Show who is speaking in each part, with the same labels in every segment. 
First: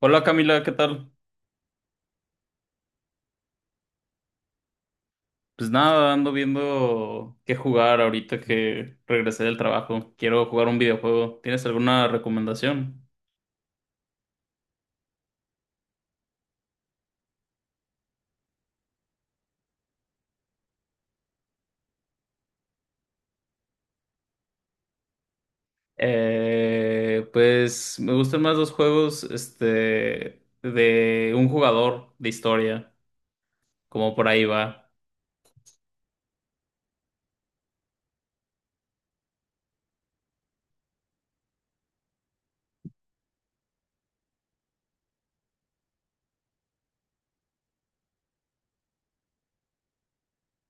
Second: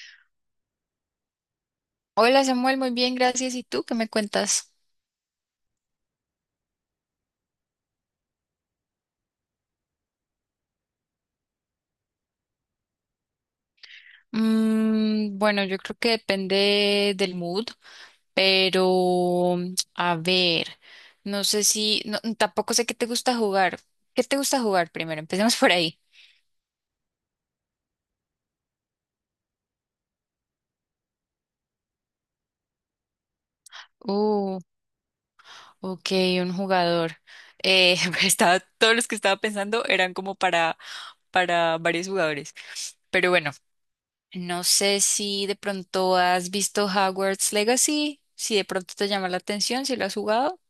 Speaker 1: Hola Camila, ¿qué tal?
Speaker 2: Hola Samuel, muy bien, gracias. ¿Y tú qué me cuentas?
Speaker 1: Pues nada, ando viendo qué jugar ahorita que regresé del trabajo. Quiero jugar un videojuego. ¿Tienes alguna recomendación?
Speaker 2: Mm, bueno, yo creo que depende del mood, pero a ver, no sé si, no, tampoco sé qué te gusta jugar. ¿Qué te gusta jugar primero? Empecemos por ahí.
Speaker 1: Pues me gustan más los juegos, este, de un jugador de historia, como por ahí
Speaker 2: Uh,
Speaker 1: va.
Speaker 2: ok, un jugador. Eh, estaba, todos los que estaba pensando eran como para varios jugadores. Pero bueno, no sé si de pronto has visto Hogwarts Legacy, si de pronto te llama la atención, si lo has jugado.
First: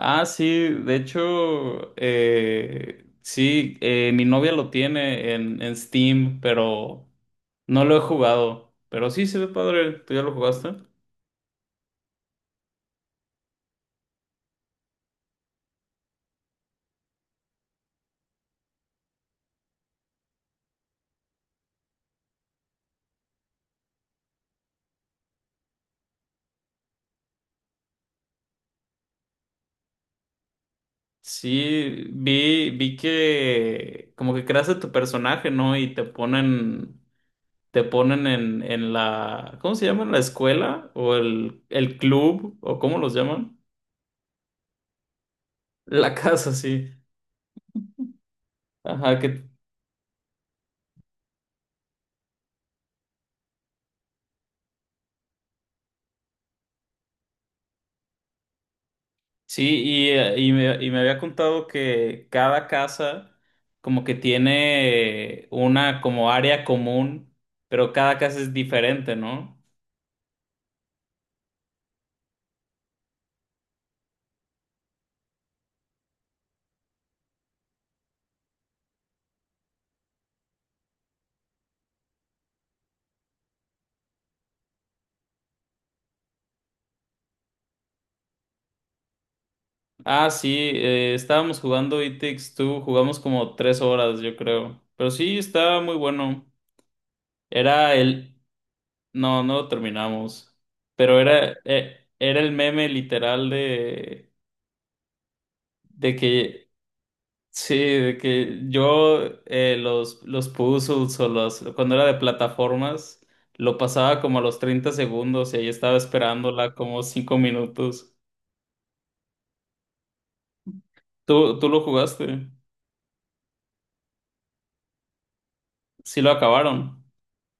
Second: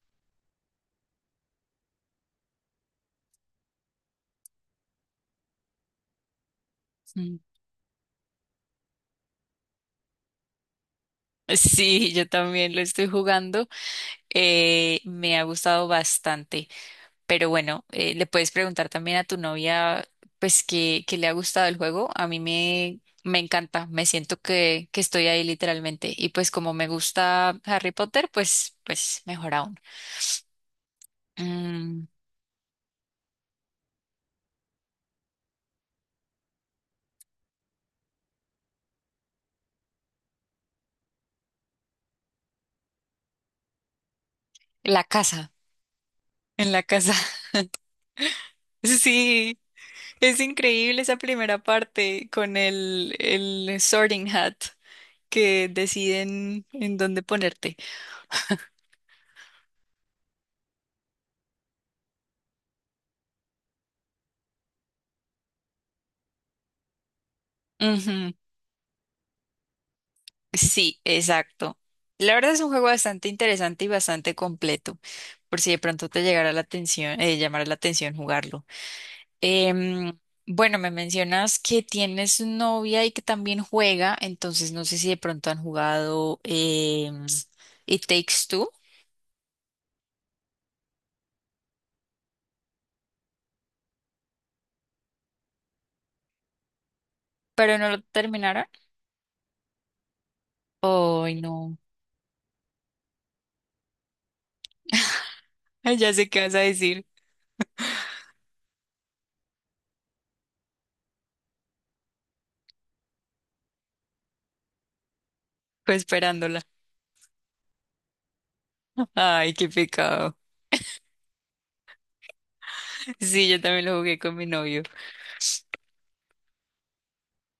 Speaker 1: Ah, sí, de hecho, sí, mi novia lo tiene en Steam, pero no lo he jugado. Pero sí se ve padre. ¿Tú ya lo jugaste?
Speaker 2: Sí, yo también lo estoy jugando. Me ha gustado bastante. Pero bueno, le puedes preguntar también a tu novia, pues, que le ha gustado el juego. A mí me encanta. Me siento que estoy ahí literalmente. Y pues como me gusta Harry Potter, pues, pues mejor aún.
Speaker 1: Sí,
Speaker 2: Mm,
Speaker 1: vi que como que creas a tu personaje, ¿no? Y te ponen en la, ¿cómo se llama? ¿La escuela? ¿O el club? ¿O cómo los llaman?
Speaker 2: la casa.
Speaker 1: La casa,
Speaker 2: En la
Speaker 1: sí.
Speaker 2: casa.
Speaker 1: Ajá, que
Speaker 2: Sí, es increíble esa primera parte con el Sorting Hat que deciden en dónde ponerte.
Speaker 1: sí, y me había contado que cada casa como que tiene una como área común, pero cada
Speaker 2: Ujú.
Speaker 1: casa es diferente, ¿no?
Speaker 2: Sí, exacto. La verdad es un juego bastante interesante y bastante completo, por si de pronto te llegara la atención, llamara la atención jugarlo. Em, bueno, me mencionas que tienes novia y que también juega, entonces no sé si de pronto han jugado It Takes Two,
Speaker 1: Ah, sí, estábamos jugando It Takes Two, jugamos como 3 horas, yo creo. Pero sí, estaba muy bueno.
Speaker 2: pero no
Speaker 1: Era
Speaker 2: lo
Speaker 1: el...
Speaker 2: terminaron.
Speaker 1: No, no lo terminamos. Pero
Speaker 2: Ay,
Speaker 1: era,
Speaker 2: no.
Speaker 1: era el meme literal
Speaker 2: Ay, ya
Speaker 1: de
Speaker 2: sé qué vas a
Speaker 1: que...
Speaker 2: decir.
Speaker 1: Sí, de que yo los puzzles o los... Cuando era de plataformas, lo pasaba como a los 30 segundos y ahí
Speaker 2: Fue
Speaker 1: estaba
Speaker 2: esperándola.
Speaker 1: esperándola como 5 minutos.
Speaker 2: Ay, qué pecado.
Speaker 1: ¿¿Tú lo jugaste?
Speaker 2: Sí, yo también lo jugué con mi novio.
Speaker 1: Sí lo acabaron.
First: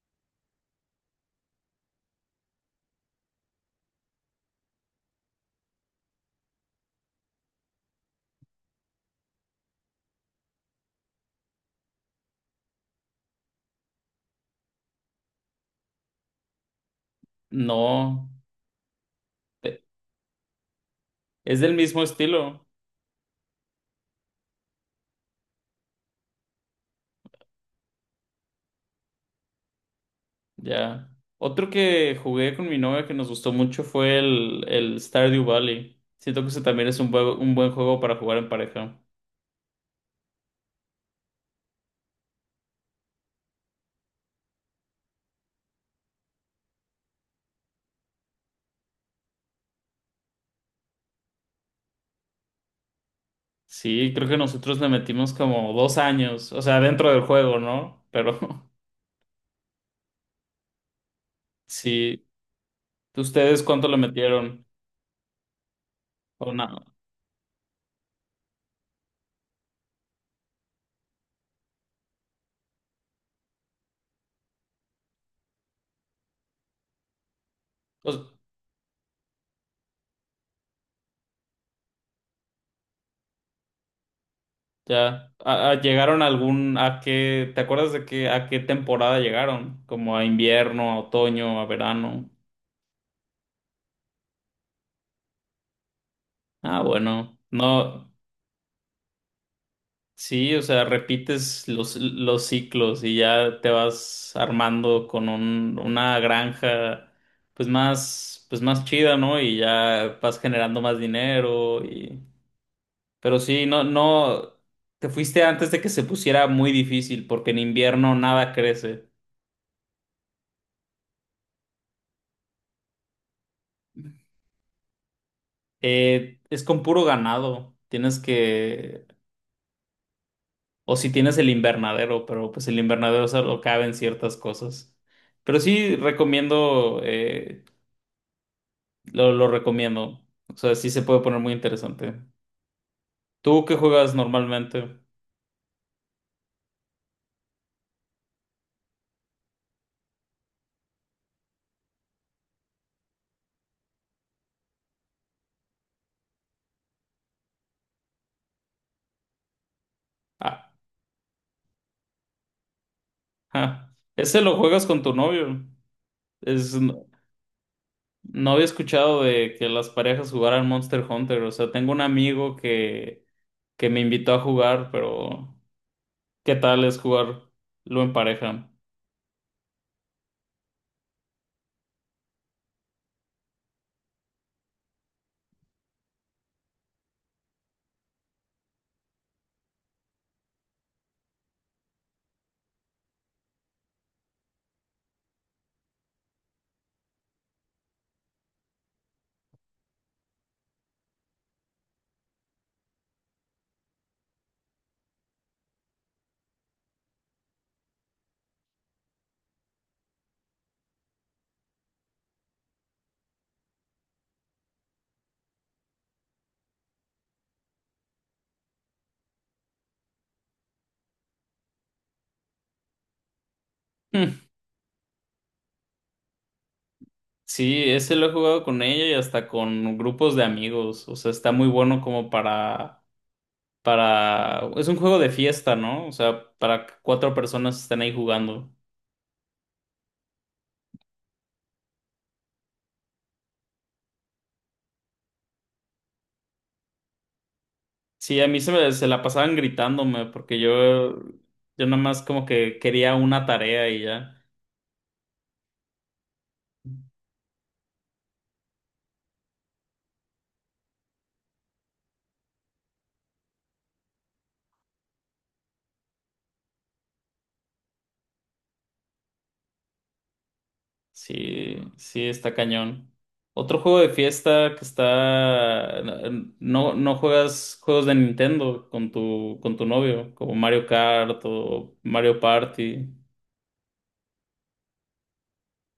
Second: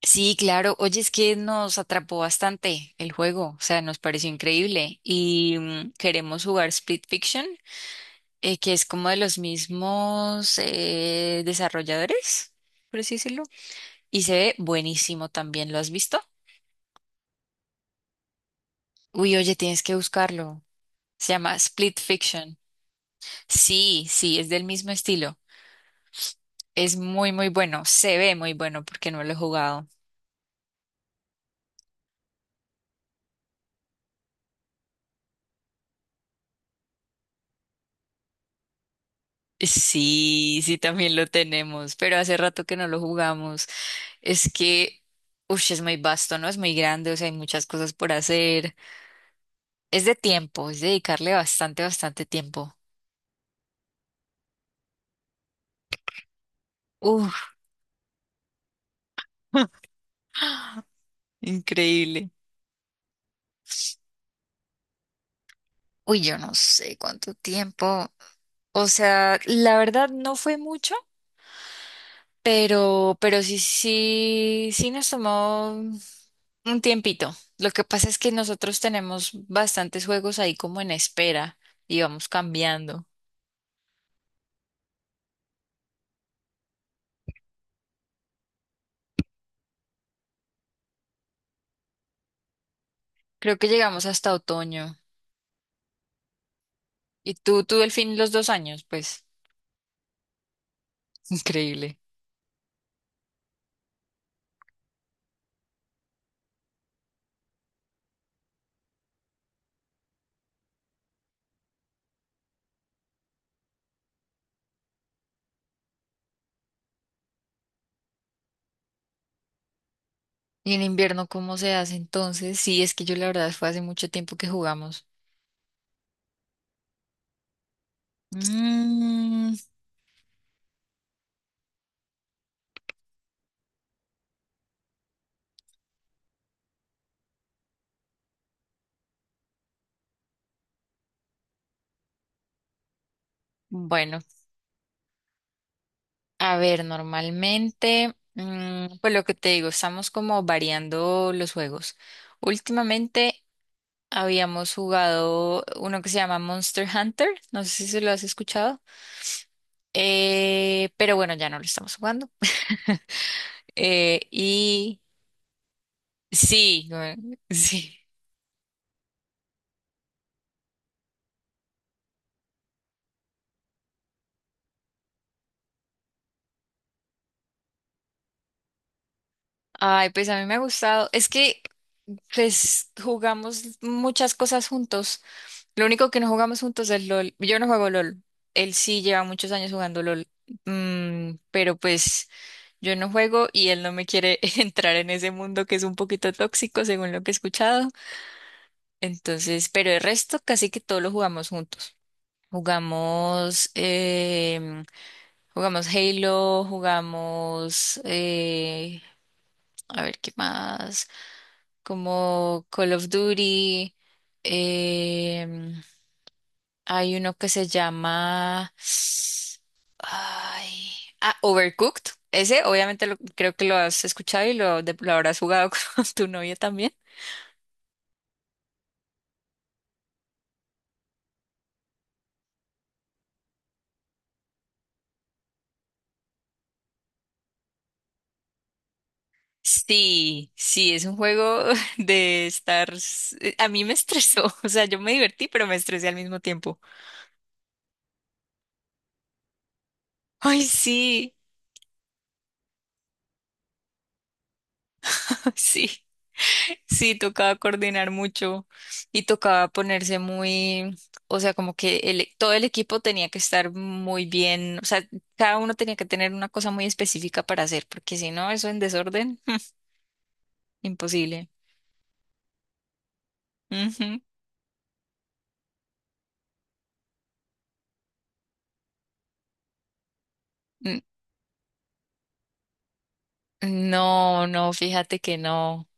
Speaker 2: Sí, claro. Oye, es que nos atrapó bastante el juego, o sea, nos pareció increíble. Y mm, queremos jugar Split Fiction, que es como de los mismos desarrolladores, por así decirlo. Y se ve buenísimo también, ¿lo has visto?
Speaker 1: No.
Speaker 2: Uy, oye, tienes que buscarlo. Se llama
Speaker 1: Es del
Speaker 2: Split
Speaker 1: mismo
Speaker 2: Fiction.
Speaker 1: estilo,
Speaker 2: Sí, sí, es del mismo estilo. Es muy, muy bueno. Se ve muy bueno porque no lo he jugado.
Speaker 1: ya. Otro que jugué con mi novia que nos gustó mucho fue el Stardew Valley. Siento que ese también es un, un buen juego para jugar en pareja.
Speaker 2: Sí, sí, también lo tenemos, pero hace rato que no lo jugamos. Es que, uff, es muy vasto, ¿no? Es muy grande, o sea, hay muchas cosas por hacer. Es de tiempo, es dedicarle bastante, bastante tiempo.
Speaker 1: Sí, creo que nosotros le metimos como 2 años, o sea, dentro del
Speaker 2: Uff,
Speaker 1: juego, ¿no? Pero sí,
Speaker 2: increíble.
Speaker 1: ¿ustedes cuánto le metieron?
Speaker 2: Uy, yo
Speaker 1: O
Speaker 2: no
Speaker 1: nada.
Speaker 2: sé cuánto tiempo. O sea, la verdad no fue mucho, pero sí, sí, sí nos tomó un tiempito. Lo que pasa
Speaker 1: Pues,
Speaker 2: es que nosotros tenemos bastantes juegos ahí como en espera y vamos cambiando.
Speaker 1: ya. ¿Llegaron a algún, a qué, te acuerdas de qué, a qué temporada llegaron? Como a invierno, a otoño, a verano.
Speaker 2: Creo que llegamos hasta otoño.
Speaker 1: Ah,
Speaker 2: ¿Y
Speaker 1: bueno.
Speaker 2: tú,
Speaker 1: No.
Speaker 2: Delfín los 2 años, pues?
Speaker 1: Sí, o sea, repites los,
Speaker 2: Increíble.
Speaker 1: los ciclos y ya te vas armando con una granja pues más chida, ¿no? Y ya vas generando más dinero y... Pero sí, no, no, te fuiste antes de que se pusiera muy difícil porque en invierno nada crece.
Speaker 2: ¿Y en invierno cómo se hace entonces? Sí, es que yo la verdad fue hace mucho tiempo que jugamos.
Speaker 1: Es con puro ganado, tienes que...
Speaker 2: Mm,
Speaker 1: O si tienes el invernadero, pero pues el invernadero solo caben ciertas cosas. Pero sí recomiendo... lo recomiendo. O sea, sí se puede poner muy interesante. ¿Tú qué juegas
Speaker 2: bueno,
Speaker 1: normalmente?
Speaker 2: a ver, normalmente, mm, pues lo que te digo, estamos como variando los juegos. Últimamente habíamos jugado uno que se llama Monster Hunter, no sé si se lo has escuchado,
Speaker 1: Ah,
Speaker 2: pero bueno, ya no lo estamos jugando.
Speaker 1: ja.
Speaker 2: Eh,
Speaker 1: Ese lo juegas
Speaker 2: y
Speaker 1: con tu novio. Es,
Speaker 2: sí,
Speaker 1: no,
Speaker 2: bueno, sí.
Speaker 1: no había escuchado de que las parejas jugaran Monster Hunter. O sea, tengo un amigo que me invitó a jugar, pero ¿qué tal es jugarlo en pareja?
Speaker 2: Ay, pues a mí me ha gustado. Es que pues jugamos muchas cosas juntos. Lo único que no jugamos juntos es LOL. Yo no juego LOL. Él sí lleva muchos años jugando LOL. Mm, pero pues yo no juego y él no me quiere entrar en ese mundo que es un poquito tóxico, según lo que he escuchado. Entonces, pero el resto casi que todo lo jugamos juntos. Jugamos, jugamos Halo, jugamos, a ver qué más. Como Call of Duty. em, Hay uno que se llama... Ay, ah, Overcooked. Ese obviamente lo- creo que lo has
Speaker 1: Hmm.
Speaker 2: escuchado y lo, de- lo habrás jugado con tu novia también.
Speaker 1: Sí, ese lo he jugado con ella y hasta con grupos de amigos. O sea, está muy bueno como para... Es un juego de fiesta, ¿no? O sea, para que cuatro personas estén ahí jugando.
Speaker 2: Sí, sí, es un juego de estar... A mí me estresó, o sea, yo me divertí, pero me estresé al mismo tiempo.
Speaker 1: Sí, a mí se la pasaban gritándome porque
Speaker 2: Ay,
Speaker 1: yo,
Speaker 2: sí,
Speaker 1: yo nada más como que quería una tarea y ya.
Speaker 2: sí. Sí, tocaba coordinar mucho y tocaba ponerse muy, o sea, como que el- todo el equipo tenía que estar muy bien, o sea, cada uno tenía que tener una cosa muy específica para hacer, porque si no, eso en desorden, imposible.
Speaker 1: Sí, sí, está cañón. Otro juego de
Speaker 2: Ujú.
Speaker 1: fiesta que está... No, no juegas juegos de Nintendo con tu novio, como Mario
Speaker 2: N-
Speaker 1: Kart o Mario Party.
Speaker 2: No, no, fíjate que no.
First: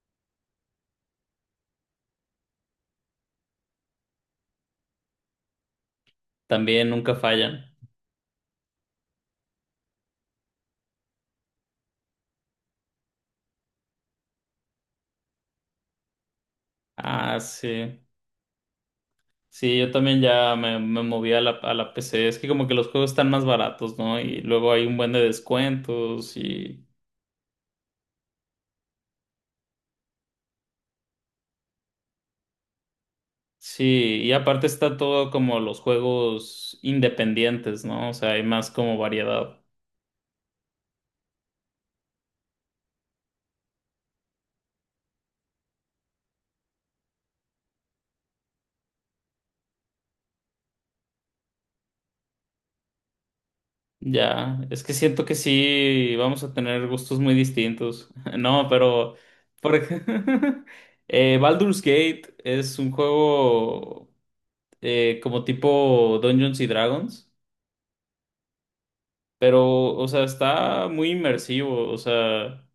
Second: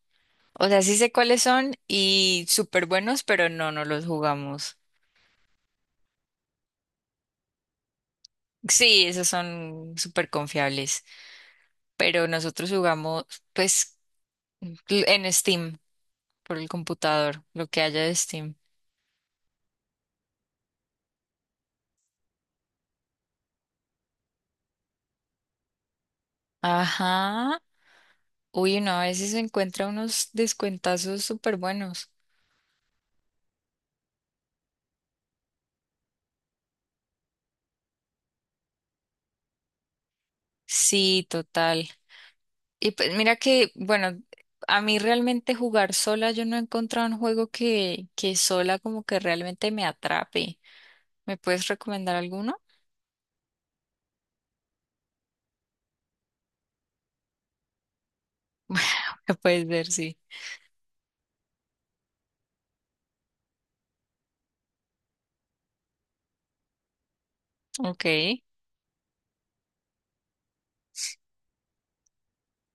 Speaker 2: O sea, sí sé cuáles son y súper buenos, pero no, no los jugamos.
Speaker 1: También nunca fallan.
Speaker 2: Sí, esos son súper confiables, pero nosotros jugamos, pues, en Steam. Por el
Speaker 1: Ah,
Speaker 2: computador, lo que
Speaker 1: sí.
Speaker 2: haya de Steam.
Speaker 1: Sí, yo también ya me moví a la PC. Es que como que los juegos están más baratos, ¿no? Y luego hay un buen de descuentos y...
Speaker 2: Ajá. Uy, no, a veces se encuentra unos descuentazos súper buenos.
Speaker 1: Sí, y aparte está todo como los juegos independientes, ¿no? O sea, hay más como variedad.
Speaker 2: Sí, total. Y pues mira que, bueno, a mí realmente jugar sola, yo no he encontrado un juego que sola como que realmente me atrape. ¿Me puedes recomendar alguno?
Speaker 1: Ya, es que siento que sí, vamos a tener gustos muy distintos. No, pero,
Speaker 2: Me puedes
Speaker 1: por
Speaker 2: ver,
Speaker 1: ejemplo,
Speaker 2: sí.
Speaker 1: Baldur's Gate es un juego como tipo Dungeons y Dragons.
Speaker 2: Ok.
Speaker 1: Pero, o sea, está muy inmersivo. O sea,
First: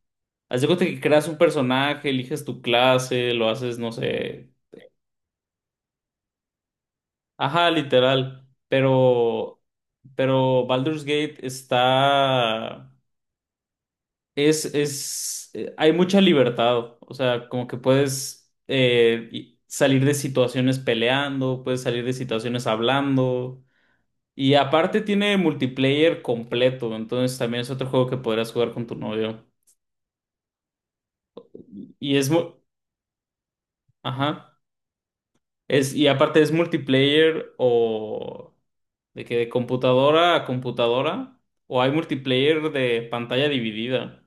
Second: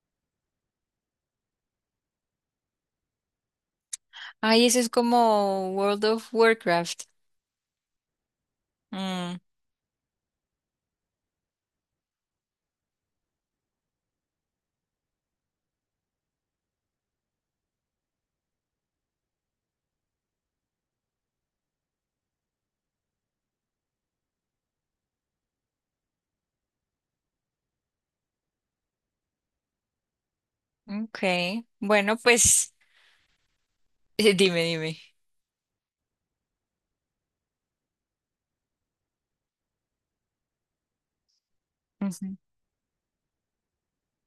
Speaker 1: haz de cuenta que creas un personaje, eliges tu clase, lo haces, no sé.
Speaker 2: Ay, ese es como World of Warcraft.
Speaker 1: Ajá, literal.
Speaker 2: Mm,
Speaker 1: Pero Baldur's Gate está. Es, es. Hay mucha libertad. O sea, como que puedes salir de situaciones peleando, puedes salir de situaciones hablando. Y aparte tiene multiplayer completo. Entonces también es otro juego que podrás jugar con tu novio.
Speaker 2: ok.
Speaker 1: Y
Speaker 2: Bueno,
Speaker 1: es muy.
Speaker 2: pues dime,
Speaker 1: Ajá.
Speaker 2: dime.
Speaker 1: Es, y aparte es multiplayer o de que de computadora a computadora o hay multiplayer de pantalla dividida.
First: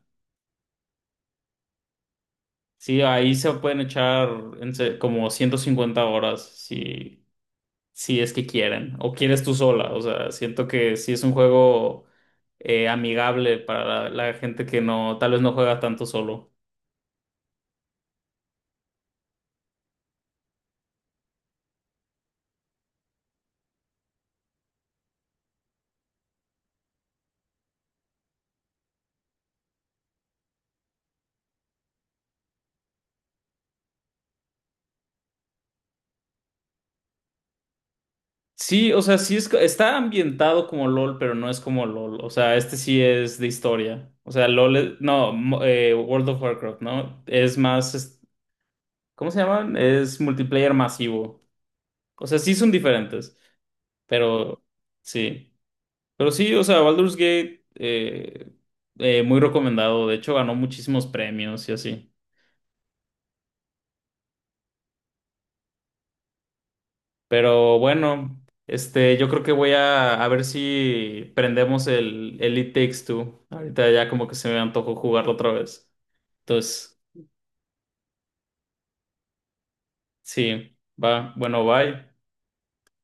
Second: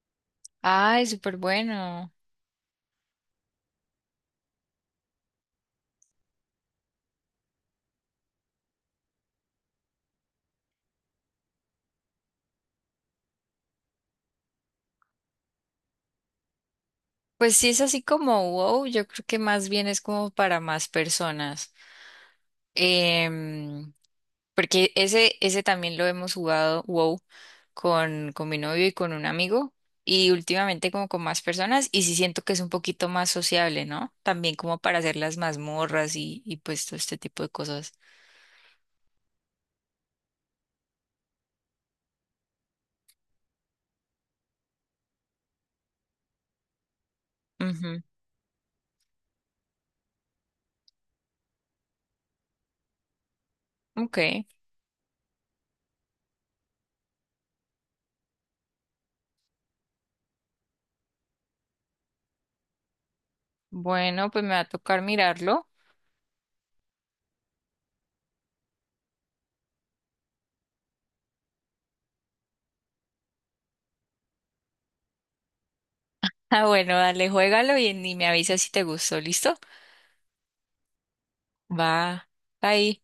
Speaker 2: Ay, súper bueno.
Speaker 1: Sí, ahí se pueden echar como 150 horas si, si es que quieren o quieres tú sola. O sea, siento que sí es un juego amigable para la, la gente que no, tal vez no juega tanto solo.
Speaker 2: Pues sí es así como wow, yo creo que más bien es como para más personas. Em, Porque ese también lo hemos jugado wow con mi novio y con un amigo y últimamente como con más personas y sí siento que es un poquito más sociable, ¿no? También como para hacer las mazmorras y pues todo este tipo de cosas.
Speaker 1: Sí, o sea, sí es, está ambientado como LOL, pero no es como LOL. O sea, este sí es de historia. O sea, LOL, es- no, mo- World of Warcraft, ¿no?
Speaker 2: Ujú,
Speaker 1: ¿Cómo se llaman? Es multiplayer masivo. O sea, sí son diferentes,
Speaker 2: ok,
Speaker 1: pero sí. Pero sí, o sea, Baldur's Gate, muy recomendado. De hecho, ganó muchísimos premios y así.
Speaker 2: bueno, pues me va a tocar mirarlo.
Speaker 1: Pero bueno, este, yo creo que voy a ver si prendemos el It Takes Two. Ahorita ya como que se me antojó jugarlo otra vez.
Speaker 2: Ah, bueno,
Speaker 1: Entonces,
Speaker 2: dale, juégalo y me avisas si te gustó, ¿listo?
Speaker 1: sí, va, bueno, bye.
Speaker 2: Va, ahí.